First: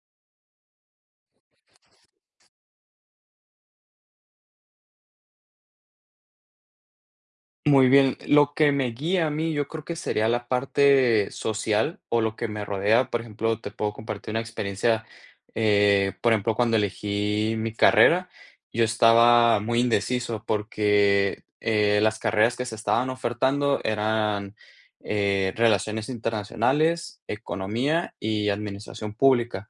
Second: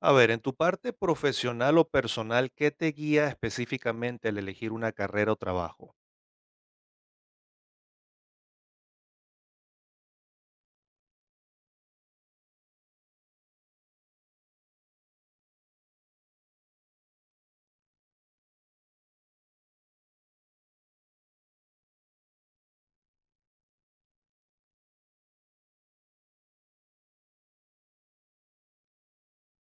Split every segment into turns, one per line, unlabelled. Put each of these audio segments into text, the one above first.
A ver, en tu parte profesional o personal, ¿qué te guía específicamente al elegir una carrera o trabajo?
Muy bien, lo que me guía a mí, yo creo que sería la parte social o lo que me rodea. Por ejemplo, te puedo compartir una experiencia, por ejemplo, cuando elegí mi carrera, yo estaba muy indeciso porque las carreras que se estaban ofertando eran relaciones internacionales, economía y administración pública.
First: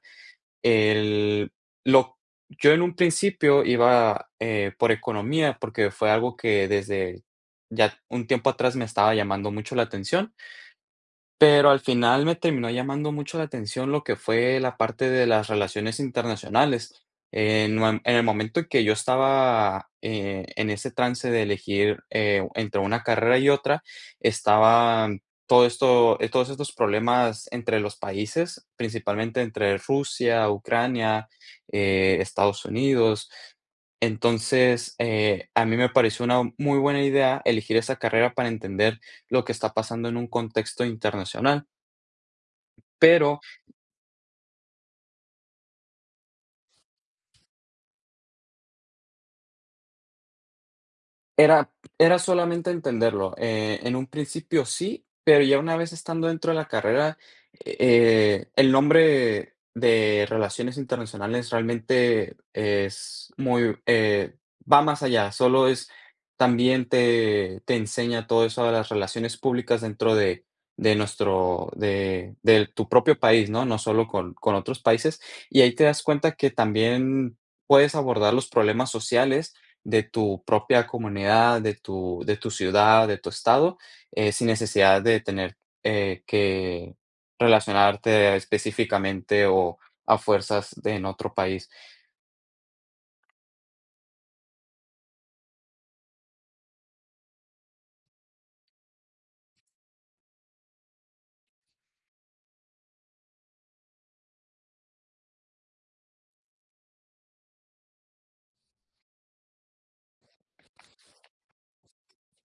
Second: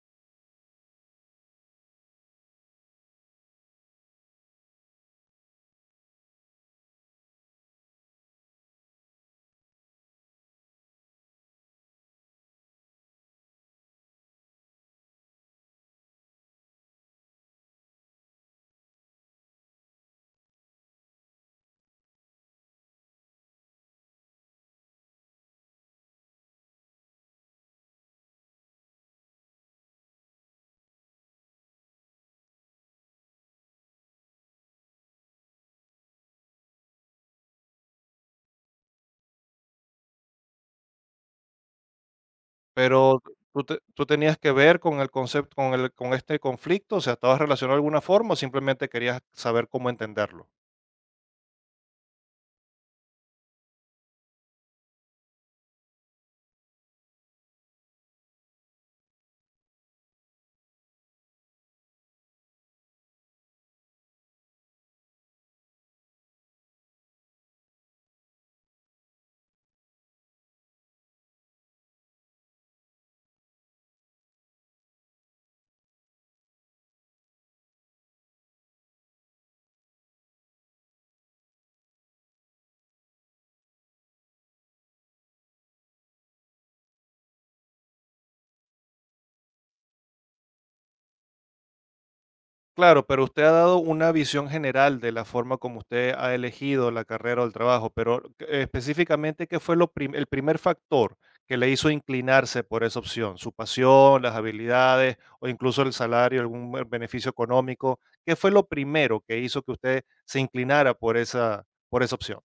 El, lo, yo en un principio iba por economía, porque fue algo que desde ya un tiempo atrás me estaba llamando mucho la atención. Pero al final me terminó llamando mucho la atención lo que fue la parte de las relaciones internacionales. En el momento en que yo estaba en ese trance de elegir entre una carrera y otra, estaba todo esto, todos estos problemas entre los países, principalmente entre Rusia, Ucrania, Estados Unidos. Entonces, a mí me pareció una muy buena idea elegir esa carrera para entender lo que está pasando en un contexto internacional,
Pero
pero
tú tenías que ver con el concepto, con este conflicto, o sea, ¿estabas relacionado de alguna forma o simplemente querías saber cómo entenderlo?
Era era solamente entenderlo, en un principio sí, pero ya una vez estando dentro de la carrera, el nombre de relaciones internacionales realmente es muy, va más allá, solo es también te enseña todo eso de las relaciones públicas dentro de nuestro de tu propio país, ¿no? No solo con otros países, y ahí te das cuenta que también puedes abordar los problemas sociales de tu propia comunidad, de tu ciudad, de tu estado, sin necesidad de tener que relacionarte específicamente o a fuerzas de en otro país.
Claro, pero usted ha dado una visión general de la forma como usted ha elegido la carrera o el trabajo, pero específicamente, ¿qué fue el primer factor que le hizo inclinarse por esa opción? ¿Su pasión, las habilidades o incluso el salario, algún beneficio económico? ¿Qué fue lo primero que hizo que usted se inclinara por esa opción?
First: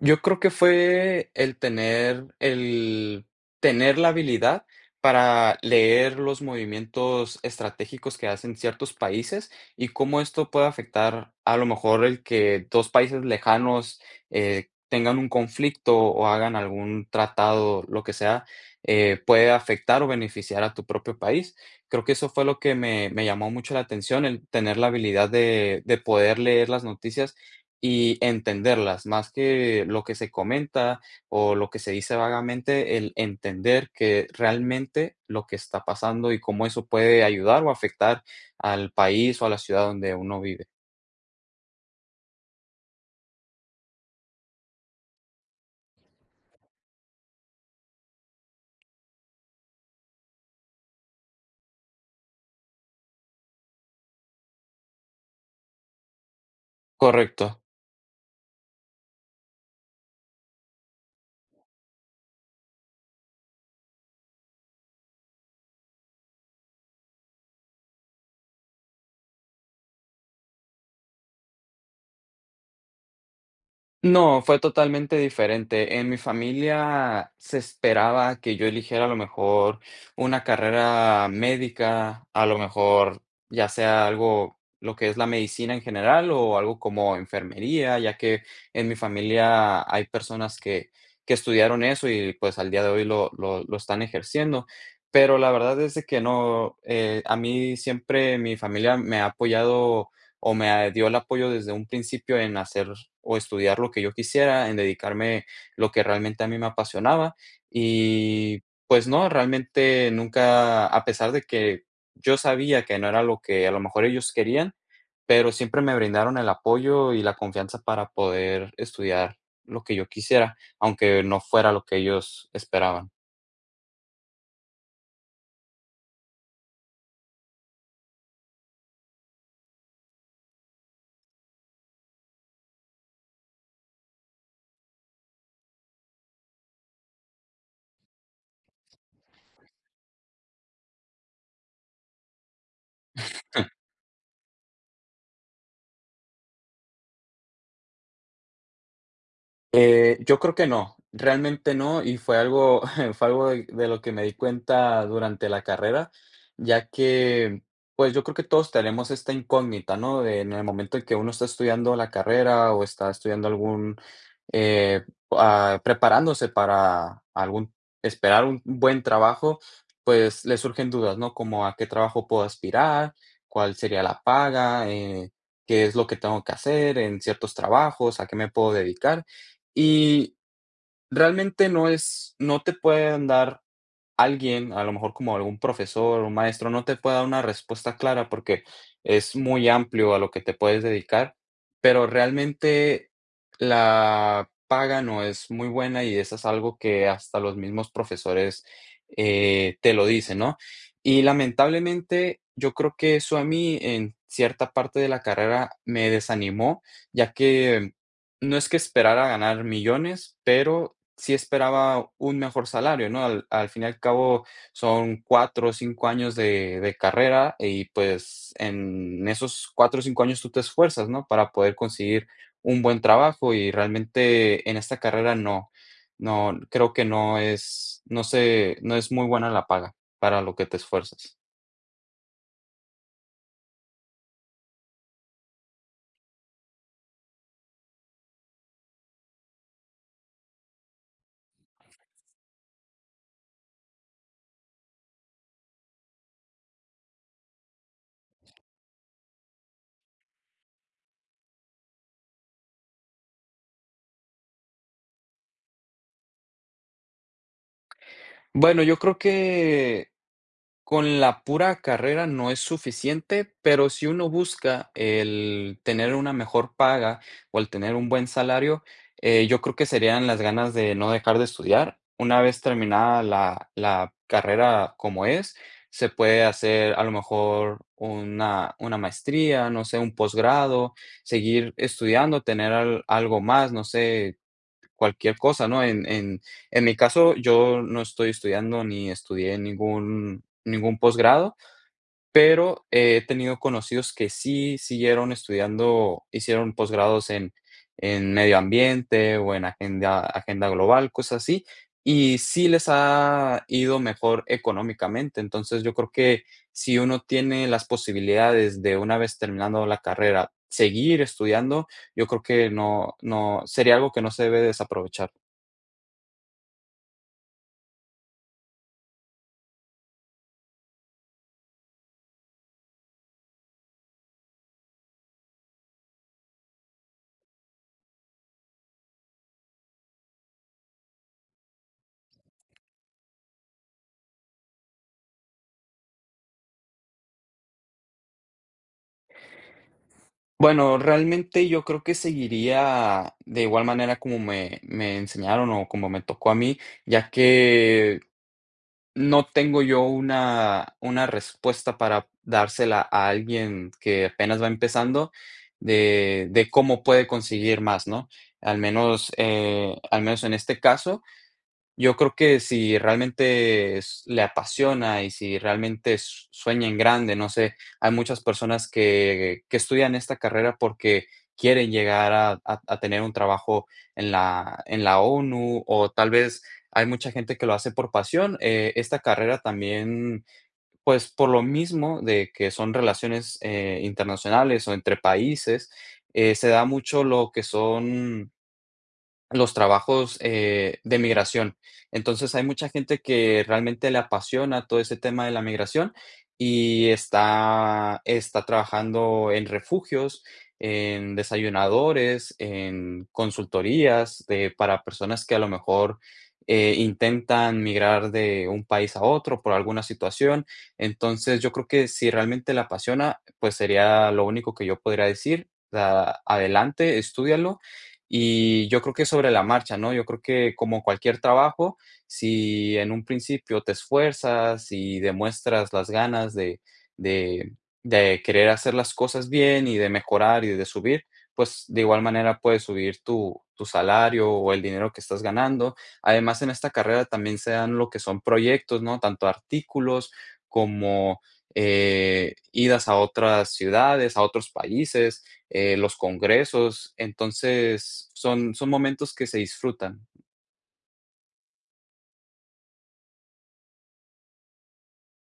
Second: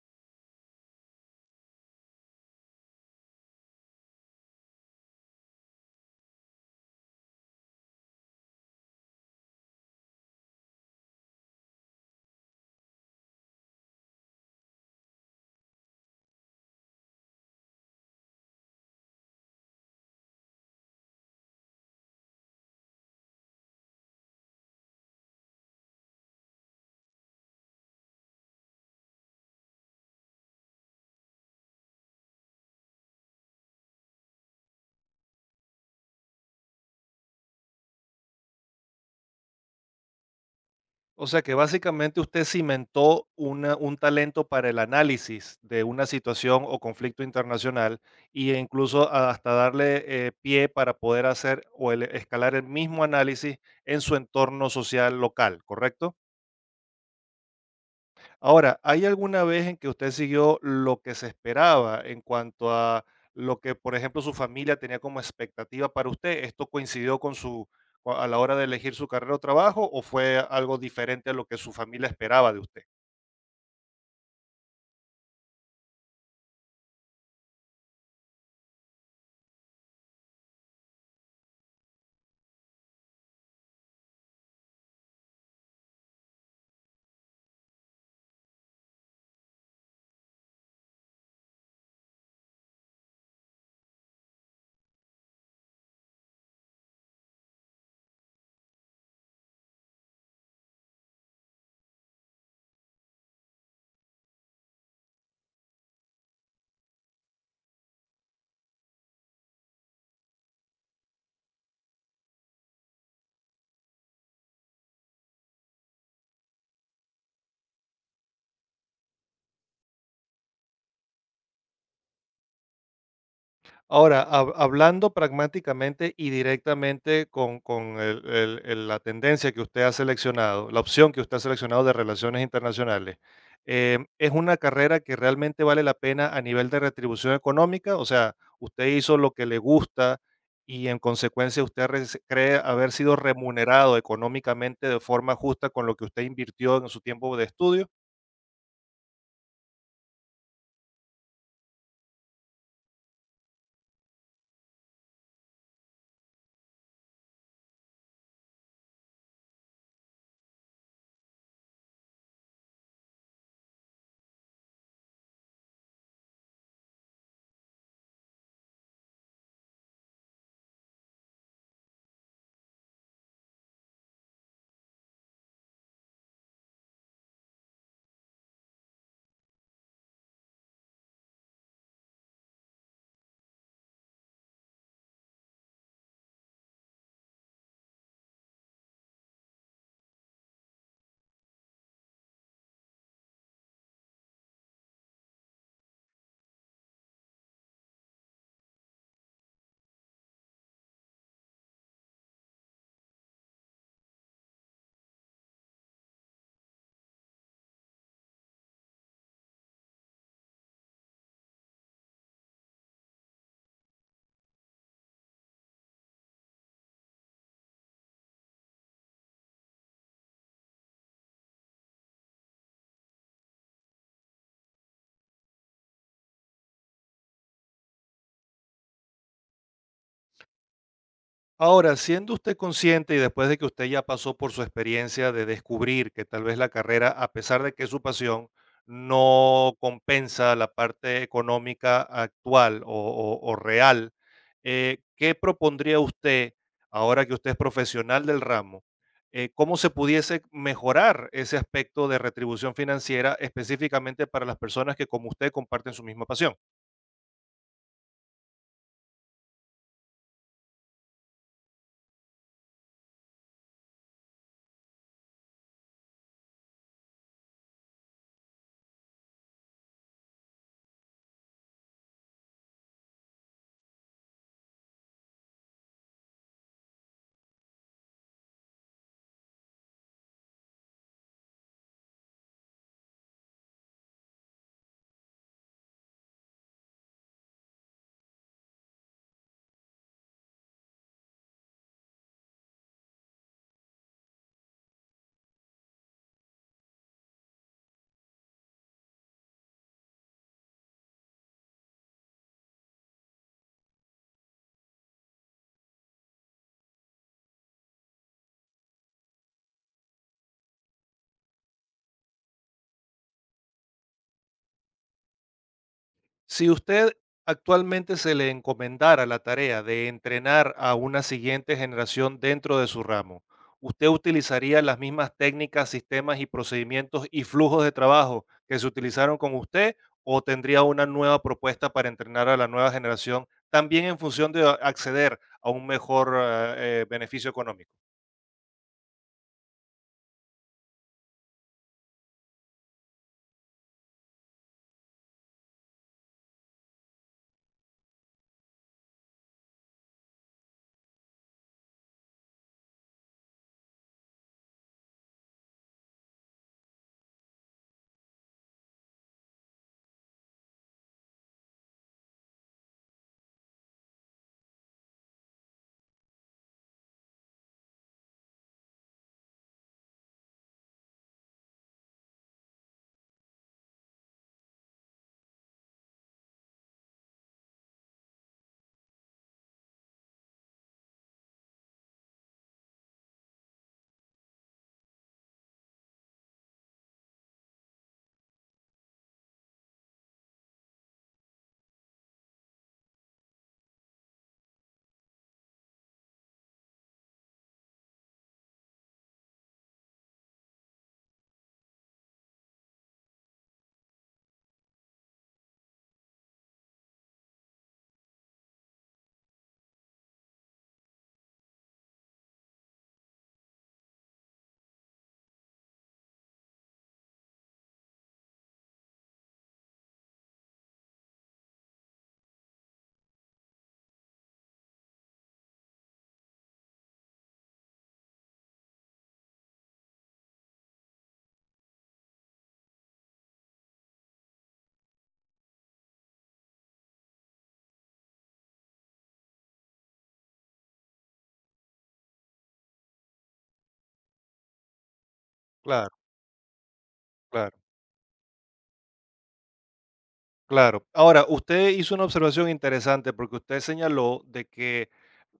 Yo creo que fue el tener la habilidad para leer los movimientos estratégicos que hacen ciertos países y cómo esto puede afectar a lo mejor el que dos países lejanos tengan un conflicto o hagan algún tratado, lo que sea, puede afectar o beneficiar a tu propio país. Creo que eso fue lo que me llamó mucho la atención, el tener la habilidad de poder leer las noticias y entenderlas, más que lo que se comenta o lo que se dice vagamente, el entender que realmente lo que está pasando y cómo eso puede ayudar o afectar al país o a la ciudad donde uno vive.
O sea que básicamente usted cimentó un talento para el análisis de una situación o conflicto internacional e incluso hasta darle pie para poder hacer o escalar el mismo análisis en su entorno social local, ¿correcto?
Correcto.
Ahora, ¿hay alguna vez en que usted siguió lo que se esperaba en cuanto a lo que, por ejemplo, su familia tenía como expectativa para usted? ¿Esto coincidió con a la hora de elegir su carrera o trabajo o fue algo diferente a lo que su familia esperaba de usted?
No, fue totalmente diferente. En mi familia se esperaba que yo eligiera a lo mejor una carrera médica, a lo mejor ya sea algo, lo que es la medicina en general o algo como enfermería, ya que en mi familia hay personas que estudiaron eso y pues al día de hoy lo están ejerciendo. Pero la verdad es de que no, a mí siempre mi familia me ha apoyado o me dio el apoyo desde un principio en hacer o estudiar lo que yo quisiera, en dedicarme lo que realmente a mí me apasionaba. Y pues no, realmente nunca, a pesar de que yo sabía que no era lo que a lo mejor ellos querían, pero siempre me brindaron el apoyo y la confianza para poder estudiar lo que yo quisiera, aunque no fuera lo que ellos esperaban.
Ahora, hablando pragmáticamente y directamente con la tendencia que usted ha seleccionado, la opción que usted ha seleccionado de relaciones internacionales, ¿es una carrera que realmente vale la pena a nivel de retribución económica? O sea, usted hizo lo que le gusta y en consecuencia usted cree haber sido remunerado económicamente de forma justa con lo que usted invirtió en su tiempo de estudio.
Yo creo que no, realmente no, y fue algo fue algo de lo que me di cuenta durante la carrera, ya que, pues, yo creo que todos tenemos esta incógnita, ¿no? De en el momento en que uno está estudiando la carrera o está estudiando eh, preparándose para algún esperar un buen trabajo, pues, le surgen dudas, ¿no? Como a qué trabajo puedo aspirar, cuál sería la paga, qué es lo que tengo que hacer en ciertos trabajos, a qué me puedo dedicar. Y realmente no es, no te pueden dar alguien, a lo mejor como algún profesor, o maestro, no te pueda dar una respuesta clara porque es muy amplio a lo que te puedes dedicar, pero realmente la paga no es muy buena y eso es algo que hasta los mismos profesores te lo dicen, ¿no? Y lamentablemente yo creo que eso a mí en cierta parte de la carrera me desanimó, ya que no es que esperara ganar millones, pero sí esperaba un mejor salario, ¿no? Al fin y al cabo son 4 o 5 años de carrera y, pues, en esos 4 o 5 años tú te esfuerzas, ¿no? Para poder conseguir un buen trabajo y realmente en esta carrera no, no, creo que no es, no sé, no es muy buena la paga para lo que te esfuerzas.
Ahora, siendo usted consciente y después de que usted ya pasó por su experiencia de descubrir que tal vez la carrera, a pesar de que es su pasión, no compensa la parte económica actual o real, ¿qué propondría usted, ahora que usted es profesional del ramo, cómo se pudiese mejorar ese aspecto de retribución financiera específicamente para las personas que como usted comparten su misma pasión?
Bueno, yo creo que con la pura carrera no es suficiente, pero si uno busca el tener una mejor paga o el tener un buen salario, yo creo que serían las ganas de no dejar de estudiar. Una vez terminada la carrera como es, se puede hacer a lo mejor una maestría, no sé, un posgrado, seguir estudiando, tener al- algo más, no sé, cualquier cosa, ¿no? En en mi caso, yo no estoy estudiando ni estudié ningún posgrado, pero he tenido conocidos que sí siguieron estudiando, hicieron posgrados en medio ambiente o en agenda global, cosas así, y sí les ha ido mejor económicamente. Entonces, yo creo que si uno tiene las posibilidades de una vez terminando la carrera, seguir estudiando, yo creo que no sería algo que no se debe desaprovechar.
Si usted actualmente se le encomendara la tarea de entrenar a una siguiente generación dentro de su ramo, ¿usted utilizaría las mismas técnicas, sistemas y procedimientos y flujos de trabajo que se utilizaron con usted o tendría una nueva propuesta para entrenar a la nueva generación también en función de acceder a un mejor beneficio económico?
Bueno, realmente yo creo que seguiría de igual manera como me enseñaron o como me tocó a mí, ya que no tengo yo una respuesta para dársela a alguien que apenas va empezando de cómo puede conseguir más, ¿no? Al menos en este caso. Yo creo que si realmente es le apasiona y si realmente s sueña en grande, no sé, hay muchas personas que estudian esta carrera porque quieren llegar a tener un trabajo en la ONU, o tal vez hay mucha gente que lo hace por pasión. Esta carrera también, pues, por lo mismo de que son relaciones, internacionales o entre países, se da mucho lo que son los trabajos, de migración. Entonces, hay mucha gente que realmente le apasiona todo ese tema de la migración y está trabajando en refugios, en desayunadores, en consultorías de para personas que a lo mejor, intentan migrar de un país a otro por alguna situación. Entonces, yo creo que si realmente le apasiona, pues, sería lo único que yo podría decir, ah, adelante, estúdialo y yo creo que sobre la marcha, ¿no? Yo creo que como cualquier trabajo, si en un principio te esfuerzas y demuestras las ganas de, de querer hacer las cosas bien y de mejorar y de subir, pues de igual manera puedes subir tu salario o el dinero que estás ganando. Además, en esta carrera también se dan lo que son proyectos, ¿no? Tanto artículos como idas a otras ciudades, a otros países
Claro,
los congresos.
claro,
Entonces, son momentos que se disfrutan,
claro. Ahora, usted hizo una observación interesante porque usted señaló de que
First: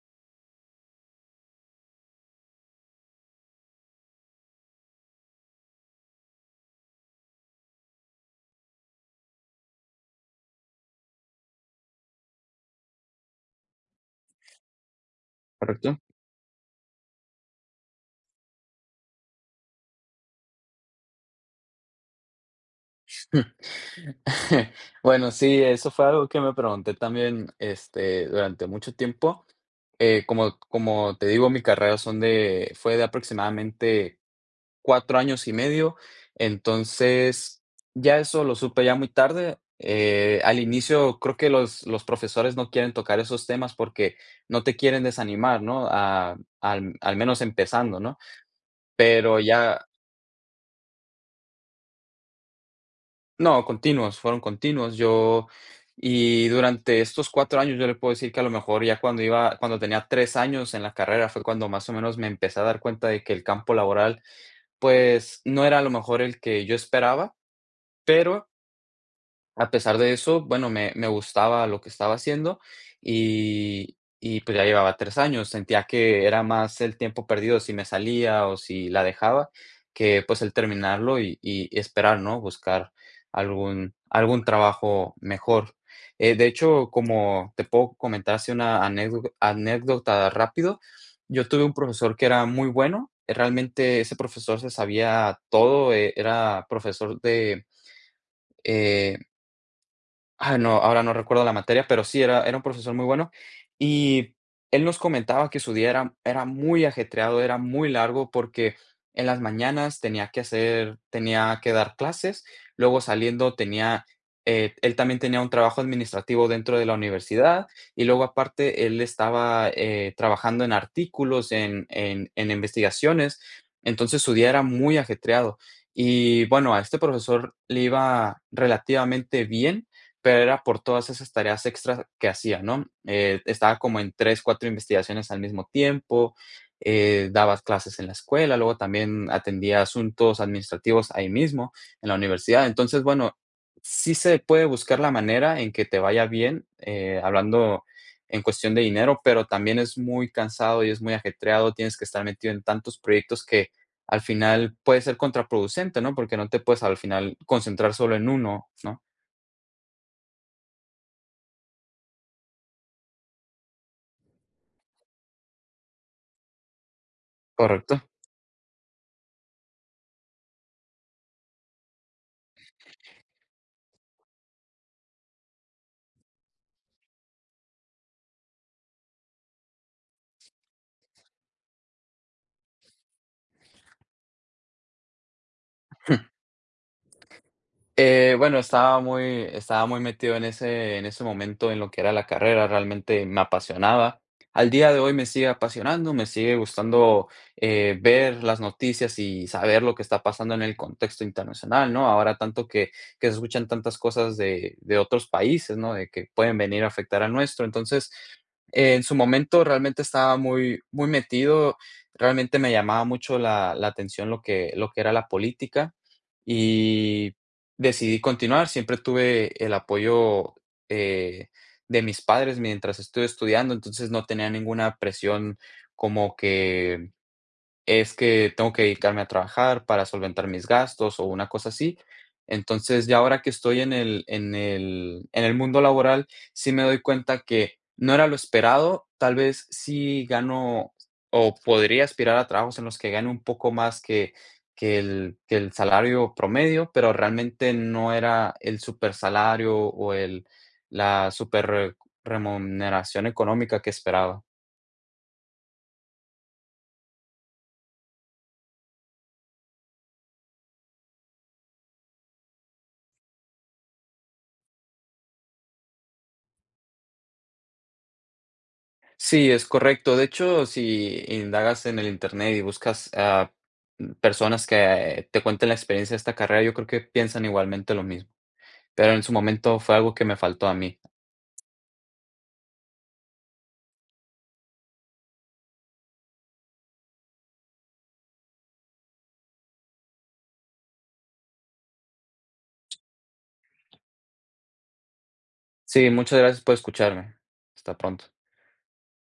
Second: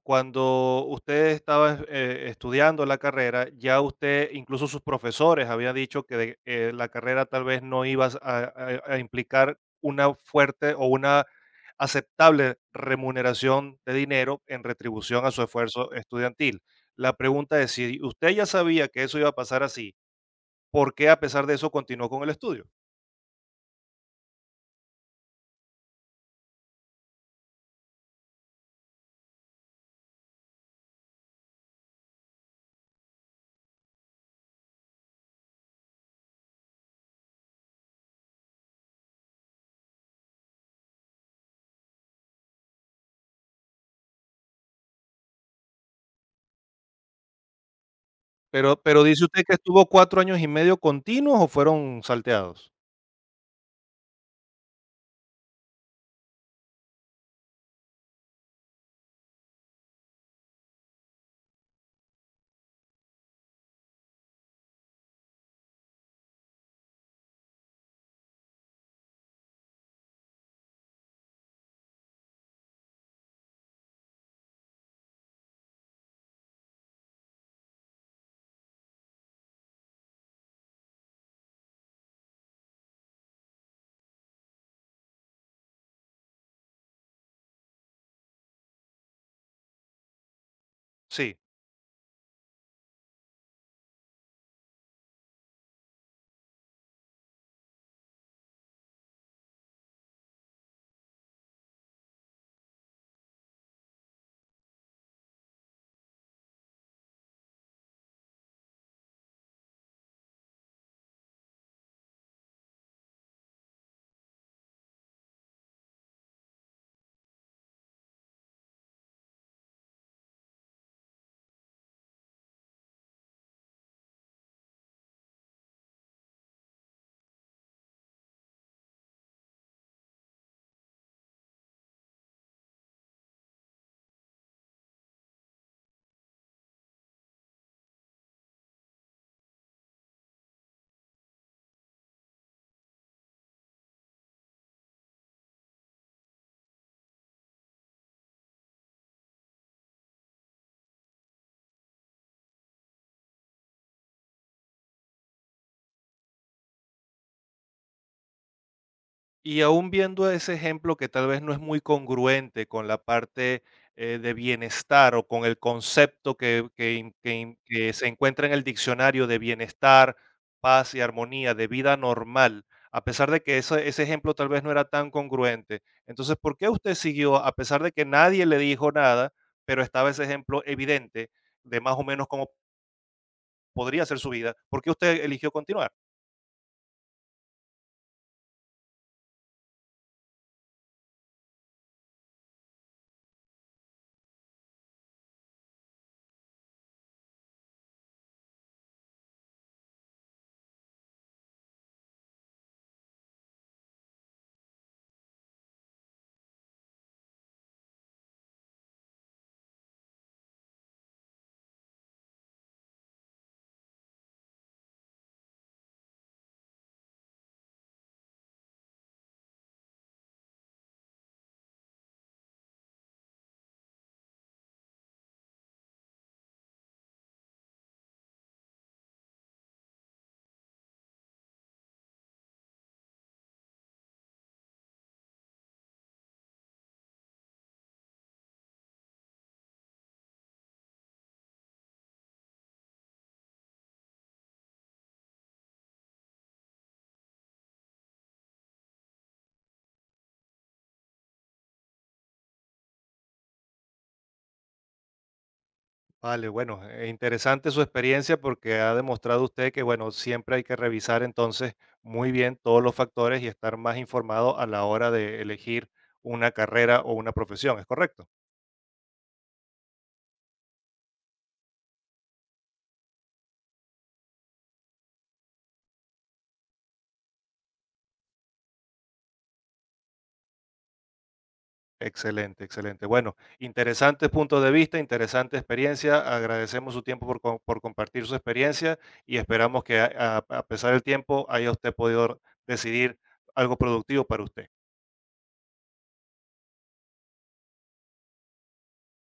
cuando usted estaba estudiando la carrera, ya usted, incluso sus profesores, había dicho que la carrera tal vez no iba a, a implicar una fuerte o una aceptable remuneración de dinero en retribución a su esfuerzo
¿correcto?
estudiantil. La pregunta es si usted ya sabía que eso iba a pasar así, ¿por qué a pesar de eso continuó con el estudio?
Bueno, sí, eso fue algo que me pregunté también, este, durante mucho tiempo. Como te digo, mi carrera son de fue de aproximadamente 4 años y medio. Entonces, ya eso lo supe ya muy tarde. Al inicio creo que los profesores no quieren tocar esos temas porque no te quieren desanimar, ¿no? A al al menos empezando, ¿no?
Pero dice
Pero
usted que
ya
estuvo 4 años y medio continuos o fueron salteados.
no, continuos, fueron continuos. Yo y durante estos 4 años, yo le puedo decir que a lo mejor ya cuando iba cuando tenía 3 años en la carrera, fue cuando más o menos me empecé a dar cuenta de que el campo laboral, pues, no era a lo mejor el que yo esperaba, pero a pesar de eso, bueno, me gustaba lo que estaba haciendo y y, pues, ya llevaba 3 años. Sentía que era más el tiempo perdido si me salía o si la dejaba, que, pues, el terminarlo y esperar, ¿no? Buscar algún trabajo mejor. De hecho, como te puedo comentar así una anécdota rápido,
Sí.
yo tuve un profesor que era muy bueno. Realmente ese profesor se sabía todo, era profesor de, eh no, ahora no recuerdo la materia, pero sí, era un profesor muy bueno, y él nos comentaba que su día era muy ajetreado, era muy largo, porque en las mañanas tenía que dar clases, luego saliendo tenía, él también tenía un trabajo administrativo dentro de la universidad, y luego aparte él estaba, trabajando en artículos, en investigaciones, entonces su día era muy ajetreado. Y bueno, a este profesor le iba relativamente bien, pero era por todas esas tareas extras que hacía, ¿no? Estaba como en 3, 4 investigaciones al mismo tiempo, daba clases en la escuela, luego también atendía asuntos administrativos ahí mismo, en la universidad. Entonces, bueno, sí se puede buscar la manera en que te vaya bien, hablando en cuestión de dinero, pero también es muy cansado y es muy ajetreado, tienes que estar metido en tantos proyectos que al final puede ser contraproducente, ¿no? Porque no te puedes al final concentrar solo en uno, ¿no?
Y aún viendo ese ejemplo que tal vez no es muy congruente con la parte, de bienestar o con el concepto que
Correcto.
se encuentra en el diccionario de bienestar, paz y armonía, de vida normal, a pesar de que ese ejemplo tal vez no era tan congruente. Entonces, ¿por qué usted siguió, a pesar de que nadie le dijo nada, pero estaba ese ejemplo evidente de más o menos cómo podría ser su vida? ¿Por qué usted eligió continuar?
Bueno, estaba muy metido en ese momento en lo que era la carrera, realmente me apasionaba. Al día de hoy me sigue apasionando, me sigue gustando, ver las noticias y saber lo que está pasando en el contexto internacional, ¿no? Ahora tanto que se escuchan tantas cosas de otros países, ¿no? De que pueden venir a afectar al nuestro. Entonces, en su momento realmente estaba muy metido, realmente me llamaba mucho la atención lo que era la política, y decidí continuar, siempre tuve el apoyo, eh, de mis padres mientras estuve estudiando, entonces no tenía ninguna presión como que es que tengo que dedicarme a trabajar para solventar mis gastos o una cosa así. Entonces, ya ahora que estoy en el mundo laboral, sí me doy cuenta que no era lo esperado. Tal vez sí gano o podría aspirar a trabajos en los que gane un poco más que el salario promedio, pero realmente no era el super salario o el la super remuneración económica que esperaba.
Vale, bueno, interesante su experiencia porque ha demostrado usted que, bueno, siempre hay que revisar entonces muy bien todos los factores y estar más informado a la hora de elegir una carrera o una profesión, ¿es correcto?
Sí, es correcto. De hecho, si indagas en el internet y buscas a personas que te cuenten la experiencia de esta carrera, yo creo que piensan igualmente lo mismo, pero en su momento fue algo que me faltó a mí.
Excelente, excelente. Bueno, interesantes puntos de vista, interesante experiencia. Agradecemos su tiempo por, por compartir su experiencia y esperamos que a pesar del tiempo haya usted podido decidir algo productivo para usted.
Sí, muchas gracias por escucharme. Hasta pronto.